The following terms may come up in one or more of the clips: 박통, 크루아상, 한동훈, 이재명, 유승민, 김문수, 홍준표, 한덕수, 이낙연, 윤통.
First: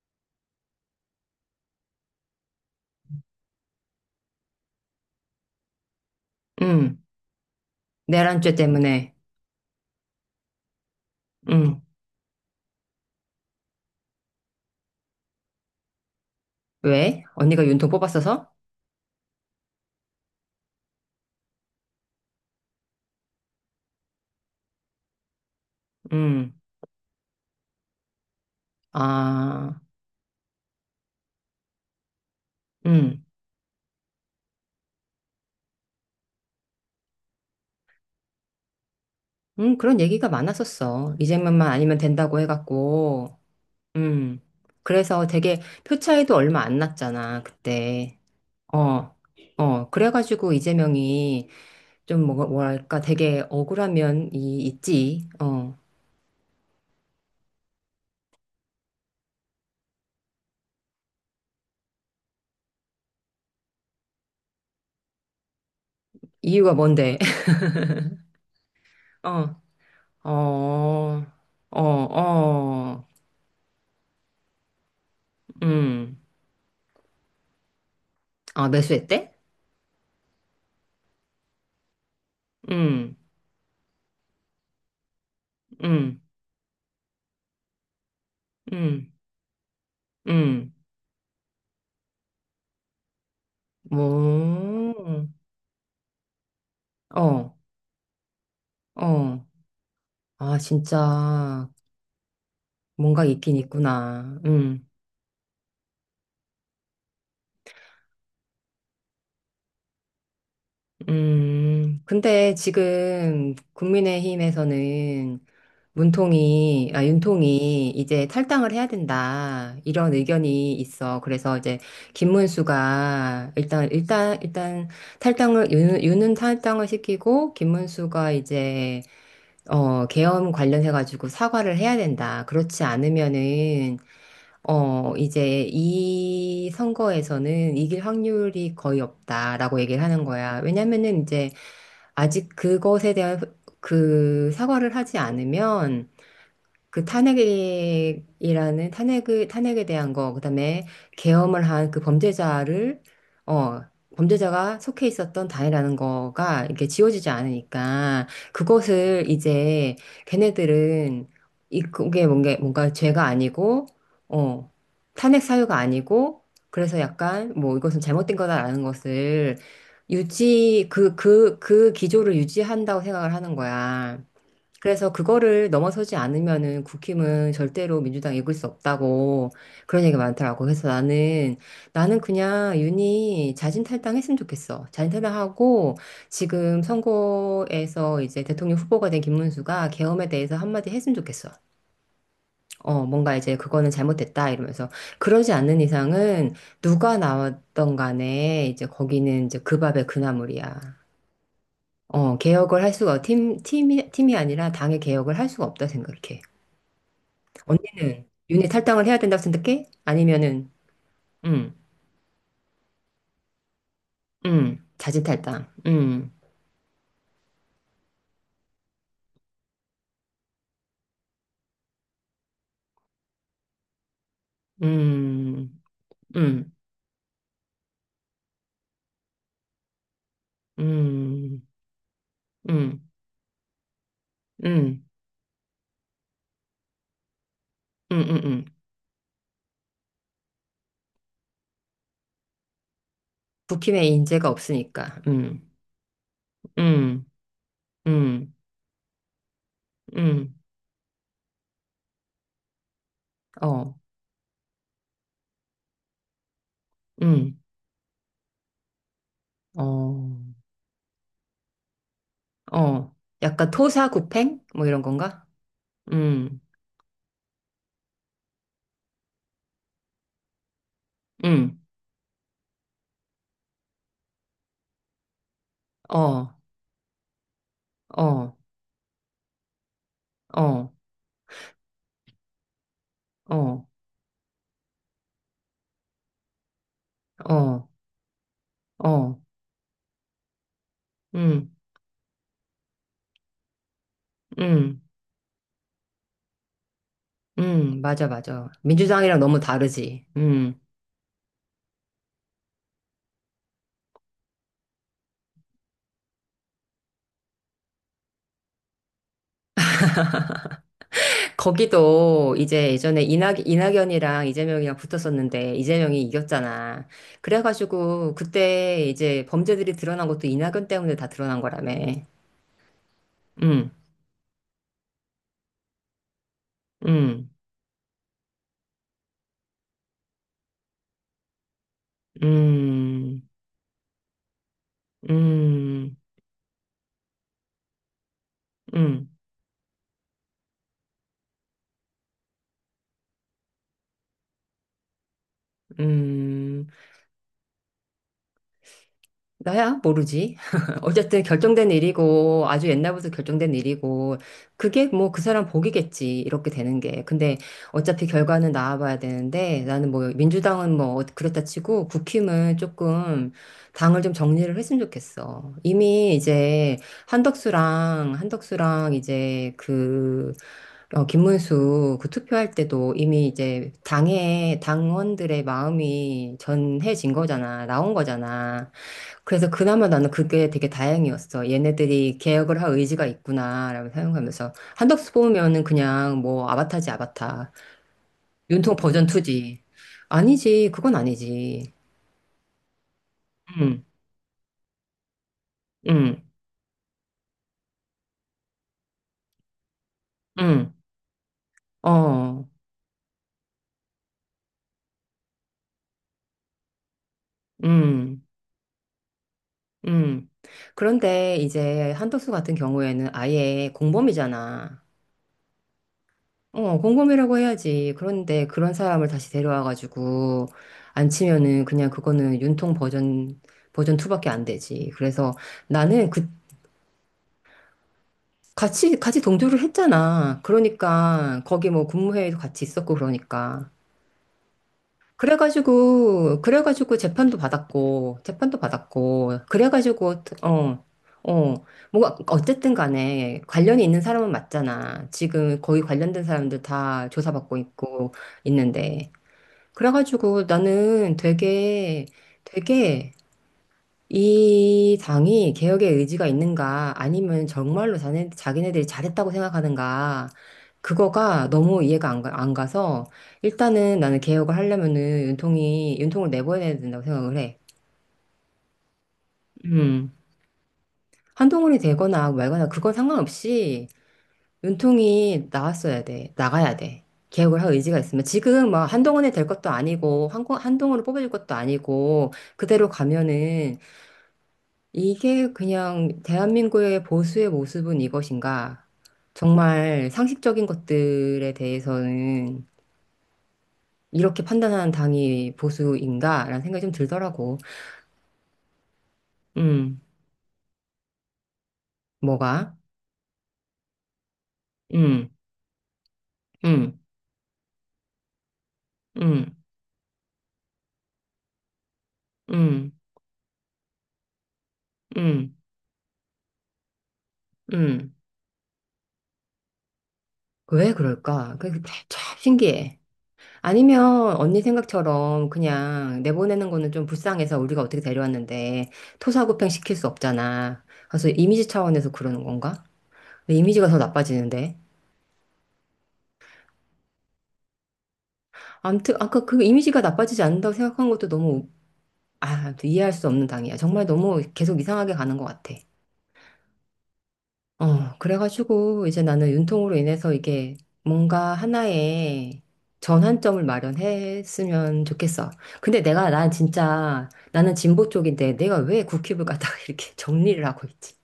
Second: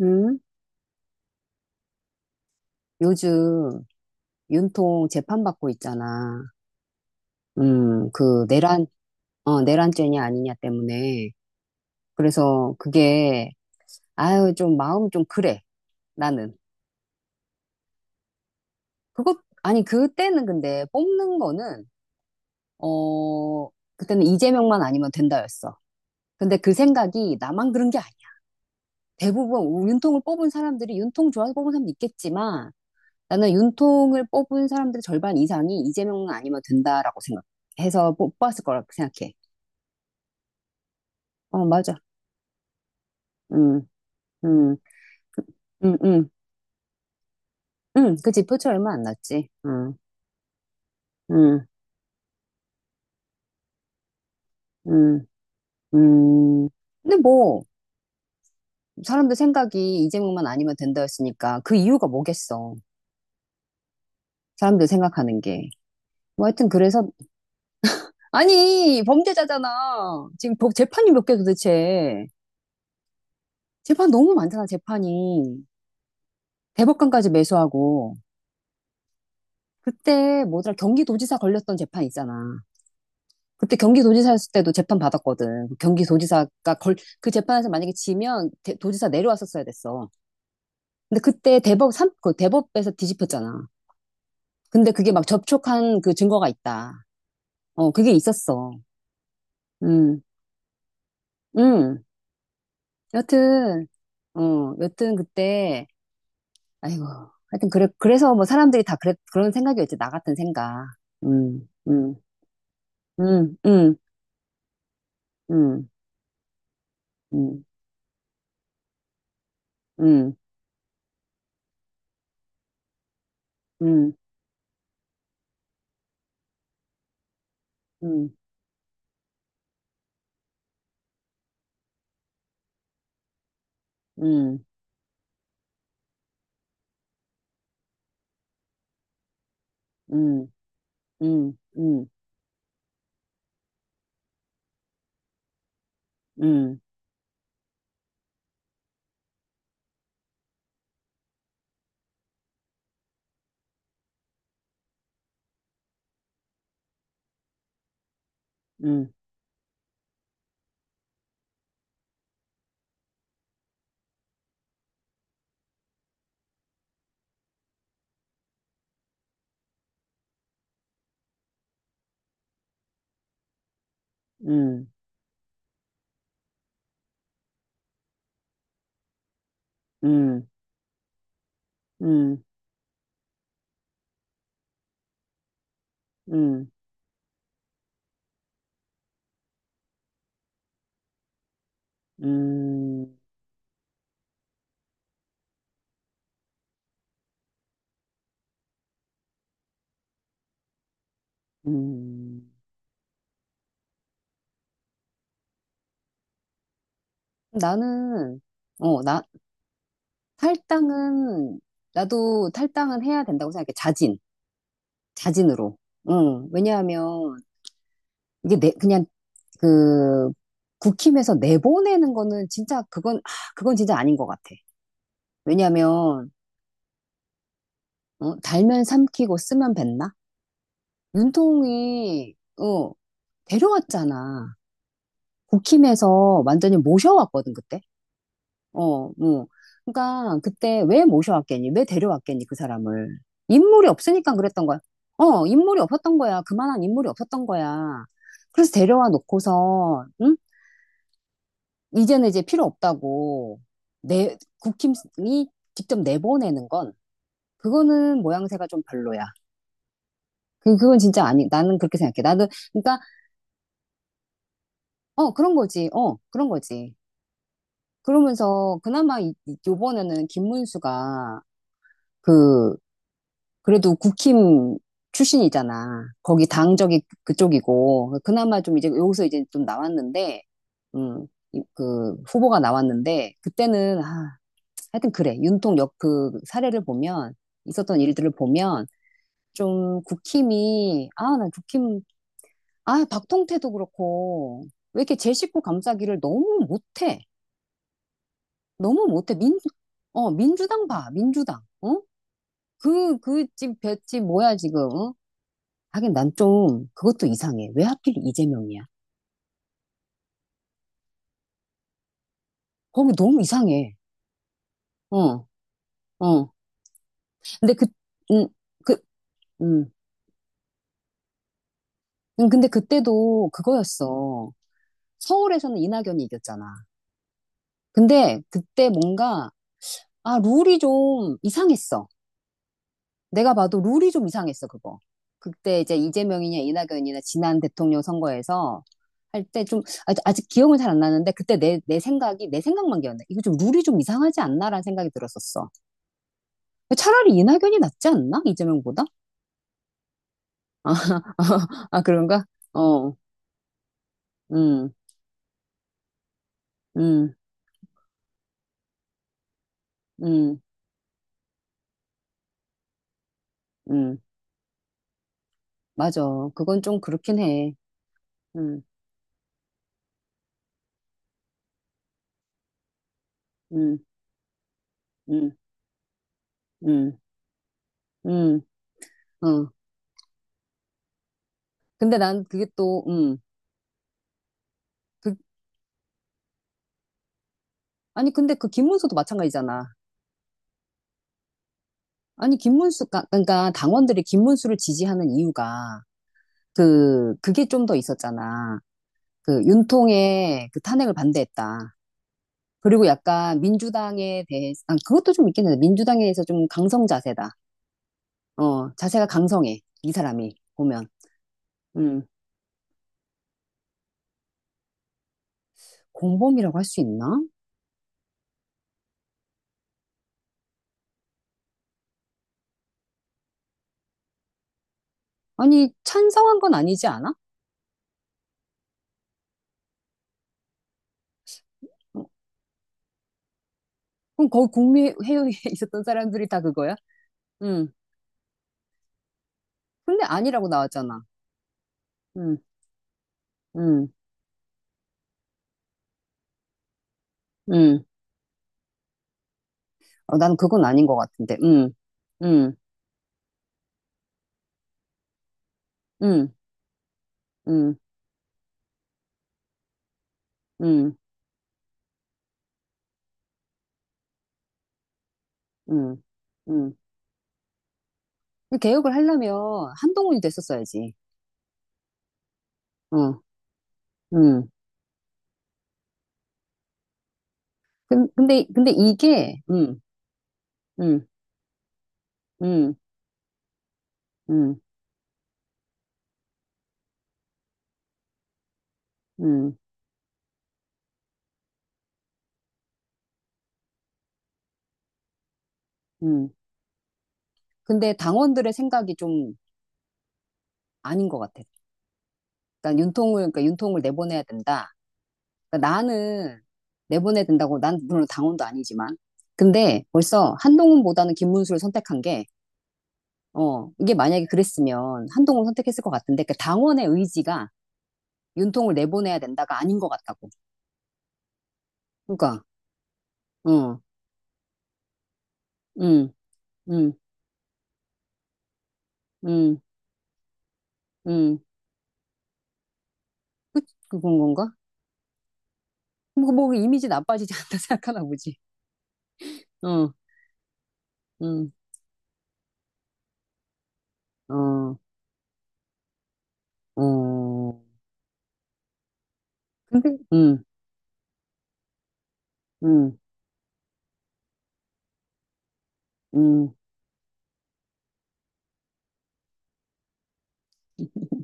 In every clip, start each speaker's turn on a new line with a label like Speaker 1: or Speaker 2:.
Speaker 1: 음, 요즘 윤통 재판받고 있잖아.
Speaker 2: 음,
Speaker 1: 음, 그
Speaker 2: 내란죄
Speaker 1: 내란,
Speaker 2: 때문에.
Speaker 1: 내란죄냐 아니냐 때문에.
Speaker 2: 음,
Speaker 1: 그래서 그게, 아유, 좀 마음 좀 그래, 나는.
Speaker 2: 왜? 언니가 윤통 뽑았어서?
Speaker 1: 그것, 아니, 그때는 근데 뽑는 거는, 어, 그때는 이재명만 아니면 된다였어.
Speaker 2: 음,
Speaker 1: 근데 그 생각이 나만 그런 게 아니야. 대부분
Speaker 2: 아,
Speaker 1: 윤통을 뽑은 사람들이 윤통 좋아서 뽑은 사람도 있겠지만,
Speaker 2: 음,
Speaker 1: 나는 윤통을 뽑은 사람들의 절반 이상이 이재명은 아니면 된다라고 생각해서 뽑았을 거라고 생각해.
Speaker 2: 그런 얘기가 많았었어.
Speaker 1: 어,
Speaker 2: 이재명만
Speaker 1: 맞아.
Speaker 2: 아니면 된다고 해갖고.
Speaker 1: 음.
Speaker 2: 음,
Speaker 1: 음.
Speaker 2: 그래서 되게
Speaker 1: 음.
Speaker 2: 표
Speaker 1: 음.
Speaker 2: 차이도 얼마 안 났잖아, 그때.
Speaker 1: 그치. 표치 얼마 안
Speaker 2: 어,
Speaker 1: 났지.
Speaker 2: 어,
Speaker 1: 음.
Speaker 2: 그래가지고 이재명이
Speaker 1: 음.
Speaker 2: 좀 뭐랄까 되게 억울한 면이
Speaker 1: 음.
Speaker 2: 있지. 어,
Speaker 1: 음. 근데 뭐, 사람들 생각이 이재명만 아니면 된다였으니까 그 이유가 뭐겠어. 사람들 생각하는 게. 뭐 하여튼
Speaker 2: 이유가
Speaker 1: 그래서,
Speaker 2: 뭔데?
Speaker 1: 아니,
Speaker 2: 어,
Speaker 1: 범죄자잖아. 지금 재판이 몇
Speaker 2: 어,
Speaker 1: 개
Speaker 2: 어,
Speaker 1: 도대체.
Speaker 2: 어,
Speaker 1: 재판 너무 많잖아, 재판이.
Speaker 2: 음,
Speaker 1: 대법관까지 매수하고.
Speaker 2: 아, 매수했대?
Speaker 1: 그때 뭐더라, 경기도지사 걸렸던 재판 있잖아.
Speaker 2: 음.
Speaker 1: 그때 경기도지사였을 때도 재판 받았거든.
Speaker 2: 응
Speaker 1: 경기도지사가 그 재판에서 만약에 지면
Speaker 2: 응
Speaker 1: 도지사 내려왔었어야 됐어.
Speaker 2: 응
Speaker 1: 근데 그때 그 대법에서 뒤집혔잖아. 근데
Speaker 2: 뭐,
Speaker 1: 그게 막 접촉한 그 증거가 있다.
Speaker 2: 어,
Speaker 1: 어, 그게 있었어.
Speaker 2: 어.
Speaker 1: 음.
Speaker 2: 아, 진짜,
Speaker 1: 음.
Speaker 2: 뭔가 있긴
Speaker 1: 여튼,
Speaker 2: 있구나. 응
Speaker 1: 여튼 그때, 아이고, 하여튼 그래, 그래서 뭐 사람들이 다 그런 생각이었지. 나 같은 생각. 음. 음.
Speaker 2: 근데 지금
Speaker 1: 음. 음.
Speaker 2: 국민의힘에서는
Speaker 1: 음. 음.
Speaker 2: 윤통이 이제 탈당을 해야 된다. 이런
Speaker 1: 음.
Speaker 2: 의견이 있어. 그래서 이제 김문수가 일단,
Speaker 1: 음.
Speaker 2: 일단, 일단 탈당을, 윤은 탈당을 시키고,
Speaker 1: 음.
Speaker 2: 김문수가 이제 어, 계엄 관련해가지고 사과를 해야 된다. 그렇지 않으면은,
Speaker 1: 음.
Speaker 2: 어, 이제 이 선거에서는 이길 확률이 거의 없다라고 얘기를 하는
Speaker 1: 음.
Speaker 2: 거야. 왜냐면은 이제
Speaker 1: 음. 음.
Speaker 2: 아직 그것에 대한 그 사과를 하지 않으면
Speaker 1: 음.
Speaker 2: 그 탄핵이라는 탄핵을 탄핵에 대한 거, 그다음에 계엄을 한 그 범죄자를 어 범죄자가 속해 있었던 단이라는 거가 이게 지워지지 않으니까
Speaker 1: 음.
Speaker 2: 그것을 이제 걔네들은 이 그게 뭔가 죄가 아니고 어 탄핵 사유가 아니고 그래서 약간 뭐 이것은 잘못된 거다라는 것을 유지 그 기조를 유지한다고 생각을 하는 거야.
Speaker 1: 음.
Speaker 2: 그래서 그거를 넘어서지 않으면은 국힘은 절대로 민주당 이길 수 없다고 그런 얘기가
Speaker 1: 음.
Speaker 2: 많더라고. 그래서 나는
Speaker 1: 음.
Speaker 2: 그냥 윤이 자진 탈당했으면 좋겠어. 자진 탈당하고
Speaker 1: 음.
Speaker 2: 지금 선거에서 이제 대통령 후보가 된 김문수가 계엄에 대해서 한마디 했으면 좋겠어. 어,
Speaker 1: 음.
Speaker 2: 뭔가 이제 그거는 잘못됐다 이러면서 그러지 않는 이상은 누가 나왔던 간에 이제 거기는 이제 그 밥에 그 나물이야. 어,
Speaker 1: 음.
Speaker 2: 개혁을 할 수가 팀 팀이 팀이 아니라 당의 개혁을 할 수가 없다 생각해. 언니는
Speaker 1: 나는,
Speaker 2: 윤희
Speaker 1: 어,
Speaker 2: 탈당을 해야
Speaker 1: 나,
Speaker 2: 된다고 생각해? 아니면은,
Speaker 1: 탈당은,
Speaker 2: 음,
Speaker 1: 나도 탈당은 해야 된다고 생각해. 자진.
Speaker 2: 자진 탈당,
Speaker 1: 자진으로. 응. 왜냐하면, 그냥, 그, 국힘에서 내보내는 거는 진짜, 그건 진짜 아닌 것 같아.
Speaker 2: 음,
Speaker 1: 왜냐하면,
Speaker 2: 음,
Speaker 1: 달면 삼키고 쓰면 뱉나?
Speaker 2: 음,
Speaker 1: 윤통이,
Speaker 2: 음,
Speaker 1: 어,
Speaker 2: 음,
Speaker 1: 데려왔잖아.
Speaker 2: 음,
Speaker 1: 국힘에서 완전히 모셔왔거든, 그때.
Speaker 2: 음, 음.
Speaker 1: 어, 뭐. 그러니까 그때 왜 모셔왔겠니? 왜 데려왔겠니, 그 사람을. 인물이
Speaker 2: 국힘에
Speaker 1: 없으니까
Speaker 2: 인재가
Speaker 1: 그랬던 거야.
Speaker 2: 없으니까,
Speaker 1: 인물이 없었던 거야. 그만한 인물이
Speaker 2: 음,
Speaker 1: 없었던 거야.
Speaker 2: 음,
Speaker 1: 그래서 데려와 놓고서, 응?
Speaker 2: 음,
Speaker 1: 이제는 이제 필요 없다고.
Speaker 2: 어,
Speaker 1: 국힘이 직접 내보내는 건,
Speaker 2: 음,
Speaker 1: 그거는 모양새가 좀 별로야.
Speaker 2: 어,
Speaker 1: 그건 진짜 아니, 나는 그렇게 생각해. 나도, 그러니까,
Speaker 2: 어. 약간 토사구팽? 뭐 이런
Speaker 1: 어,
Speaker 2: 건가?
Speaker 1: 그런 거지. 어, 그런
Speaker 2: 음,
Speaker 1: 거지. 그러면서 그나마 이번에는 김문수가
Speaker 2: 음,
Speaker 1: 그, 그래도 국힘 출신이잖아. 거기
Speaker 2: 어,
Speaker 1: 당적이 그쪽이고.
Speaker 2: 어,
Speaker 1: 그나마 좀 이제 여기서 이제 좀 나왔는데,
Speaker 2: 어,
Speaker 1: 음, 그 후보가 나왔는데,
Speaker 2: 어,
Speaker 1: 하여튼 그래. 윤통역 그 사례를 보면,
Speaker 2: 어,
Speaker 1: 있었던 일들을 보면,
Speaker 2: 어,
Speaker 1: 좀 국힘이, 난
Speaker 2: 음,
Speaker 1: 국힘, 박통태도 그렇고,
Speaker 2: 음.
Speaker 1: 왜 이렇게 제 식구 감싸기를 너무 못해.
Speaker 2: 맞아, 맞아.
Speaker 1: 너무 못해.
Speaker 2: 민주당이랑 너무 다르지. 음.
Speaker 1: 민주당 봐, 민주당. 어? 볏집 뭐야, 지금. 어? 하긴 난 좀 그것도 이상해. 왜 하필 이재명이야?
Speaker 2: 거기도 이제
Speaker 1: 거기
Speaker 2: 예전에
Speaker 1: 너무 이상해.
Speaker 2: 이낙연이랑 이재명이랑
Speaker 1: 어,
Speaker 2: 붙었었는데 이재명이
Speaker 1: 어.
Speaker 2: 이겼잖아.
Speaker 1: 근데 그,
Speaker 2: 그래가지고
Speaker 1: 음, 그,
Speaker 2: 그때 이제
Speaker 1: 음.
Speaker 2: 범죄들이 드러난 것도 이낙연 때문에 다 드러난 거라며.
Speaker 1: 근데 그때도
Speaker 2: 음,
Speaker 1: 그거였어. 서울에서는 이낙연이 이겼잖아.
Speaker 2: 음,
Speaker 1: 근데 그때 뭔가, 룰이 좀 이상했어.
Speaker 2: 음,
Speaker 1: 내가 봐도 룰이 좀 이상했어, 그거. 그때 이제
Speaker 2: 음,
Speaker 1: 이재명이냐 이낙연이냐 지난 대통령 선거에서
Speaker 2: 음,
Speaker 1: 할 때 좀, 아직 기억은 잘 안 나는데 그때 내 생각만 기억나. 이거 좀 룰이 좀 이상하지 않나라는 생각이 들었었어.
Speaker 2: 음.
Speaker 1: 차라리 이낙연이 낫지 않나? 이재명보다?
Speaker 2: 나야 모르지. 어쨌든 결정된
Speaker 1: 그런가?
Speaker 2: 일이고 아주
Speaker 1: 어.
Speaker 2: 옛날부터 결정된 일이고
Speaker 1: 음.
Speaker 2: 그게 뭐 그 사람 복이겠지 이렇게 되는 게.
Speaker 1: 음.
Speaker 2: 근데 어차피 결과는 나와봐야 되는데 나는 뭐
Speaker 1: 음.
Speaker 2: 민주당은 뭐 그랬다 치고 국힘은 조금
Speaker 1: 음,
Speaker 2: 당을 좀 정리를 했으면 좋겠어.
Speaker 1: 맞아.
Speaker 2: 이미
Speaker 1: 그건
Speaker 2: 이제
Speaker 1: 좀 그렇긴 해.
Speaker 2: 한덕수랑
Speaker 1: 음.
Speaker 2: 한덕수랑 이제 그 어, 김문수 그 투표할 때도 이미 이제
Speaker 1: 음.
Speaker 2: 당의
Speaker 1: 음.
Speaker 2: 당원들의 마음이
Speaker 1: 음.
Speaker 2: 전해진 거잖아. 나온
Speaker 1: 음.
Speaker 2: 거잖아. 그래서
Speaker 1: 어.
Speaker 2: 그나마 나는 그게 되게 다행이었어.
Speaker 1: 근데
Speaker 2: 얘네들이
Speaker 1: 난 그게
Speaker 2: 개혁을 할
Speaker 1: 또,
Speaker 2: 의지가 있구나라고 생각하면서. 한덕수
Speaker 1: 그,
Speaker 2: 뽑으면은 그냥 뭐 아바타지 아바타.
Speaker 1: 아니, 근데 그
Speaker 2: 윤통
Speaker 1: 김문수도
Speaker 2: 버전 2지.
Speaker 1: 마찬가지잖아.
Speaker 2: 아니지. 그건 아니지.
Speaker 1: 아니, 김문수, 그러니까
Speaker 2: 응,
Speaker 1: 당원들이 김문수를 지지하는 이유가
Speaker 2: 응,
Speaker 1: 그게 좀 더 있었잖아. 그 윤통의 그
Speaker 2: 응,
Speaker 1: 탄핵을 반대했다.
Speaker 2: 어,
Speaker 1: 그리고 약간 민주당에 대해서, 그것도 좀 있긴 한데, 민주당에서 좀 강성 자세다.
Speaker 2: 응,
Speaker 1: 자세가 강성해. 이
Speaker 2: 응.
Speaker 1: 사람이, 보면.
Speaker 2: 그런데 이제
Speaker 1: 음,
Speaker 2: 한덕수 같은 경우에는 아예 공범이잖아.
Speaker 1: 공범이라고 할
Speaker 2: 어,
Speaker 1: 수 있나?
Speaker 2: 공범이라고 해야지. 그런데 그런 사람을 다시 데려와가지고 안 치면은 그냥 그거는 버전 2밖에 안 되지. 그래서
Speaker 1: 아니,
Speaker 2: 나는 그,
Speaker 1: 찬성한 건 아니지 않아?
Speaker 2: 같이 동조를 했잖아. 그러니까 거기 뭐
Speaker 1: 어,
Speaker 2: 국무회의도 같이 있었고 그러니까.
Speaker 1: 그럼 거기 국민회의에 있었던 사람들이 다 그거야?
Speaker 2: 그래가지고
Speaker 1: 음,
Speaker 2: 재판도 받았고,
Speaker 1: 근데
Speaker 2: 그래가지고,
Speaker 1: 아니라고
Speaker 2: 어,
Speaker 1: 나왔잖아.
Speaker 2: 어, 뭐가,
Speaker 1: 음.
Speaker 2: 어쨌든 간에 관련이
Speaker 1: 음.
Speaker 2: 있는 사람은 맞잖아. 지금 거의 관련된 사람들 다 조사받고
Speaker 1: 음.
Speaker 2: 있고, 있는데.
Speaker 1: 어, 난
Speaker 2: 그래가지고
Speaker 1: 그건 아닌 것
Speaker 2: 나는
Speaker 1: 같은데. 음.
Speaker 2: 되게,
Speaker 1: 음.
Speaker 2: 되게 이 당이 개혁의 의지가
Speaker 1: 음.
Speaker 2: 있는가 아니면
Speaker 1: 음.
Speaker 2: 정말로 자기네들이 잘했다고 생각하는가
Speaker 1: 음.
Speaker 2: 그거가 너무 이해가 안 가서 일단은 나는 개혁을 하려면은
Speaker 1: 음.
Speaker 2: 윤통을
Speaker 1: 음.
Speaker 2: 내보내야 된다고 생각을 해.
Speaker 1: 개혁을 하려면
Speaker 2: 음.
Speaker 1: 한동훈이 됐었어야지.
Speaker 2: 한동훈이 되거나 말거나 그건
Speaker 1: 어.
Speaker 2: 상관없이
Speaker 1: 음.
Speaker 2: 윤통이 나왔어야 돼. 나가야 돼. 개혁을 할 의지가
Speaker 1: 근-
Speaker 2: 있으면.
Speaker 1: 근데, 근데
Speaker 2: 지금 막 한동훈이
Speaker 1: 이게,
Speaker 2: 될 것도
Speaker 1: 음,
Speaker 2: 아니고, 한동훈을
Speaker 1: 음,
Speaker 2: 뽑아줄 것도 아니고,
Speaker 1: 음,
Speaker 2: 그대로 가면은
Speaker 1: 음,
Speaker 2: 이게 그냥 대한민국의 보수의 모습은 이것인가?
Speaker 1: 음,
Speaker 2: 정말 상식적인 것들에 대해서는 이렇게 판단하는 당이
Speaker 1: 음.
Speaker 2: 보수인가? 라는 생각이 좀 들더라고.
Speaker 1: 근데 당원들의 생각이 좀
Speaker 2: 음,
Speaker 1: 아닌 것 같아.
Speaker 2: 뭐가?
Speaker 1: 그러니까 윤통을 내보내야 된다.
Speaker 2: 음,
Speaker 1: 그러니까 나는
Speaker 2: 음,
Speaker 1: 내보내야 된다고, 난 물론 당원도 아니지만.
Speaker 2: 음,
Speaker 1: 근데 벌써 한동훈보다는 김문수를 선택한 게,
Speaker 2: 음,
Speaker 1: 이게 만약에 그랬으면 한동훈
Speaker 2: 음,
Speaker 1: 선택했을 것 같은데, 그 당원의 의지가
Speaker 2: 음.
Speaker 1: 윤통을 내보내야 된다가 아닌 것 같다고.
Speaker 2: 왜 그럴까? 그게 참
Speaker 1: 그러니까,
Speaker 2: 신기해.
Speaker 1: 어,
Speaker 2: 아니면 언니 생각처럼
Speaker 1: 음,
Speaker 2: 그냥 내보내는 거는
Speaker 1: 음,
Speaker 2: 좀 불쌍해서 우리가 어떻게 데려왔는데
Speaker 1: 음,
Speaker 2: 토사구팽 시킬 수 없잖아. 그래서
Speaker 1: 음,
Speaker 2: 이미지 차원에서 그러는 건가? 근데 이미지가 더
Speaker 1: 그건 건가?
Speaker 2: 나빠지는데.
Speaker 1: 뭐 이미지 나빠지지 않다 생각하나 보지.
Speaker 2: 아무튼 아까 그
Speaker 1: 어.
Speaker 2: 이미지가 나빠지지 않는다고 생각한 것도
Speaker 1: 음.
Speaker 2: 너무 아, 아무튼 이해할 수 없는 당이야. 정말 너무
Speaker 1: 어.
Speaker 2: 계속 이상하게 가는 것 같아.
Speaker 1: 어.
Speaker 2: 어, 그래가지고 이제 나는
Speaker 1: 근데,
Speaker 2: 윤통으로 인해서
Speaker 1: 음,
Speaker 2: 이게 뭔가 하나의
Speaker 1: 음,
Speaker 2: 전환점을 마련했으면 좋겠어. 근데 난
Speaker 1: 음.
Speaker 2: 진짜, 나는 진보 쪽인데 내가 왜 국힙을 갖다가 이렇게 정리를 하고 있지?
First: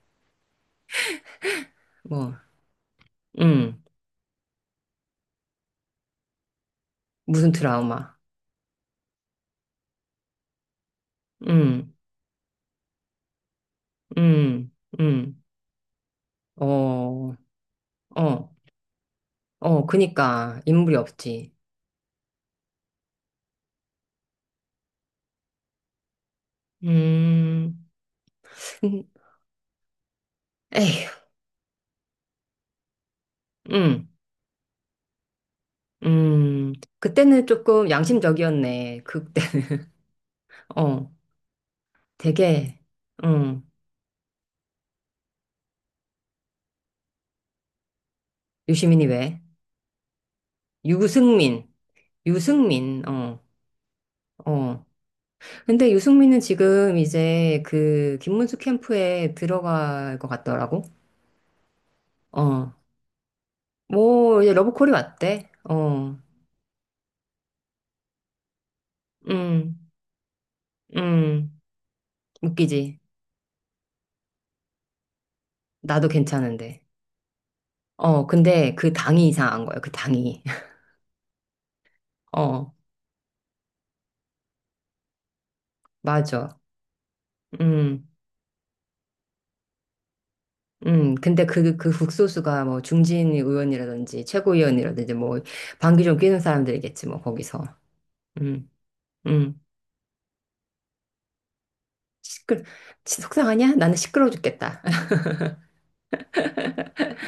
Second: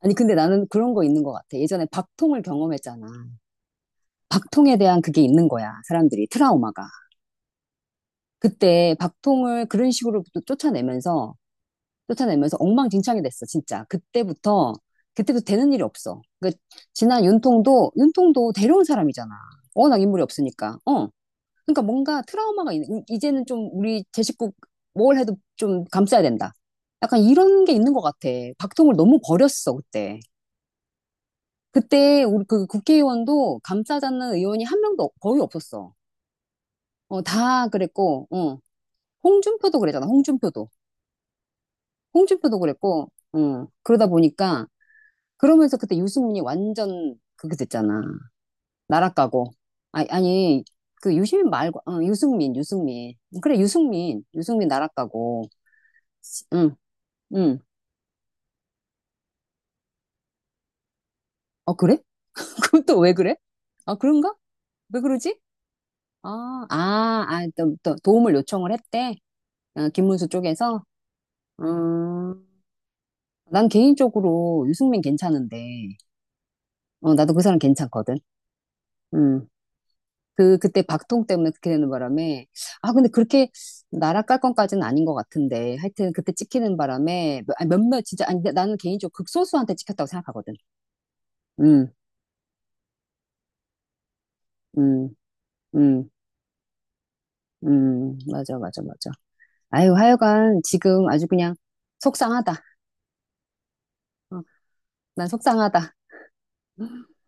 Speaker 1: 아니, 근데 나는 그런 거 있는 것 같아. 예전에
Speaker 2: 뭐,
Speaker 1: 박통을 경험했잖아.
Speaker 2: 음,
Speaker 1: 박통에 대한 그게 있는 거야. 사람들이 트라우마가.
Speaker 2: 무슨 드라마,
Speaker 1: 그때 박통을 그런 식으로 또 쫓아내면서,
Speaker 2: 음,
Speaker 1: 쫓아내면서 엉망진창이 됐어, 진짜.
Speaker 2: 음,
Speaker 1: 그때부터,
Speaker 2: 음,
Speaker 1: 그때부터 되는 일이 없어. 지난
Speaker 2: 어,
Speaker 1: 윤통도,
Speaker 2: 어,
Speaker 1: 윤통도 데려온 사람이잖아.
Speaker 2: 어,
Speaker 1: 워낙 인물이
Speaker 2: 그니까
Speaker 1: 없으니까.
Speaker 2: 인물이
Speaker 1: 어.
Speaker 2: 없지.
Speaker 1: 그러니까 뭔가 트라우마가 있는, 이제는 좀 우리 제 식구 뭘 해도 좀 감싸야 된다. 약간 이런 게
Speaker 2: 음,
Speaker 1: 있는 것 같아. 박통을 너무 버렸어, 그때.
Speaker 2: 에휴,
Speaker 1: 그때 우리 그 국회의원도
Speaker 2: 음,
Speaker 1: 감싸자는 의원이 거의 없었어.
Speaker 2: 음.
Speaker 1: 어,
Speaker 2: 그때는
Speaker 1: 다
Speaker 2: 조금
Speaker 1: 그랬고, 어.
Speaker 2: 양심적이었네. 그때.
Speaker 1: 홍준표도 그랬잖아, 홍준표도.
Speaker 2: 어.
Speaker 1: 홍준표도
Speaker 2: 되게,
Speaker 1: 그랬고,
Speaker 2: 응,
Speaker 1: 어. 그러다 보니까, 그러면서 그때 유승민이 완전 그게 됐잖아.
Speaker 2: 유시민이 왜?
Speaker 1: 날아가고. 아니, 그 유시민
Speaker 2: 유승민,
Speaker 1: 말고, 유승민,
Speaker 2: 유승민,
Speaker 1: 유승민.
Speaker 2: 어,
Speaker 1: 그래, 유승민. 유승민
Speaker 2: 어.
Speaker 1: 날아가고.
Speaker 2: 근데 유승민은
Speaker 1: 응,
Speaker 2: 지금
Speaker 1: 응.
Speaker 2: 이제 그 김문수 캠프에 들어갈 것 같더라고.
Speaker 1: 어, 그래?
Speaker 2: 어,
Speaker 1: 그럼 또 왜 그래? 아, 그런가?
Speaker 2: 뭐, 이제 러브콜이
Speaker 1: 왜 그러지?
Speaker 2: 왔대. 어,
Speaker 1: 또 도움을 요청을 했대.
Speaker 2: 음,
Speaker 1: 어, 김문수 쪽에서.
Speaker 2: 음,
Speaker 1: 음,
Speaker 2: 웃기지.
Speaker 1: 난 개인적으로 유승민 괜찮은데.
Speaker 2: 나도 괜찮은데.
Speaker 1: 어, 나도 그 사람 괜찮거든.
Speaker 2: 어, 근데 그 당이
Speaker 1: 음.
Speaker 2: 이상한 거야, 그 당이.
Speaker 1: 그, 그때 박통 때문에 그렇게 되는 바람에.
Speaker 2: 어,
Speaker 1: 아, 근데 그렇게 나락 깔 건까지는 아닌 것 같은데. 하여튼 그때
Speaker 2: 맞아.
Speaker 1: 찍히는 바람에 아니, 몇몇
Speaker 2: 음.
Speaker 1: 진짜, 아니, 근데 나는 개인적으로 극소수한테 찍혔다고 생각하거든.
Speaker 2: 근데
Speaker 1: 음.
Speaker 2: 그 국소수가 뭐 중진 의원이라든지
Speaker 1: 음.
Speaker 2: 최고위원이라든지 뭐 방귀
Speaker 1: 음.
Speaker 2: 좀 뀌는 사람들이겠지, 뭐 거기서.
Speaker 1: 음. 맞아,
Speaker 2: 음,
Speaker 1: 맞아, 맞아.
Speaker 2: 음.
Speaker 1: 아유, 하여간 지금 아주 그냥 속상하다.
Speaker 2: 시끄, 시- 속상하냐? 나는 시끄러워
Speaker 1: 어,
Speaker 2: 죽겠다.
Speaker 1: 난 속상하다.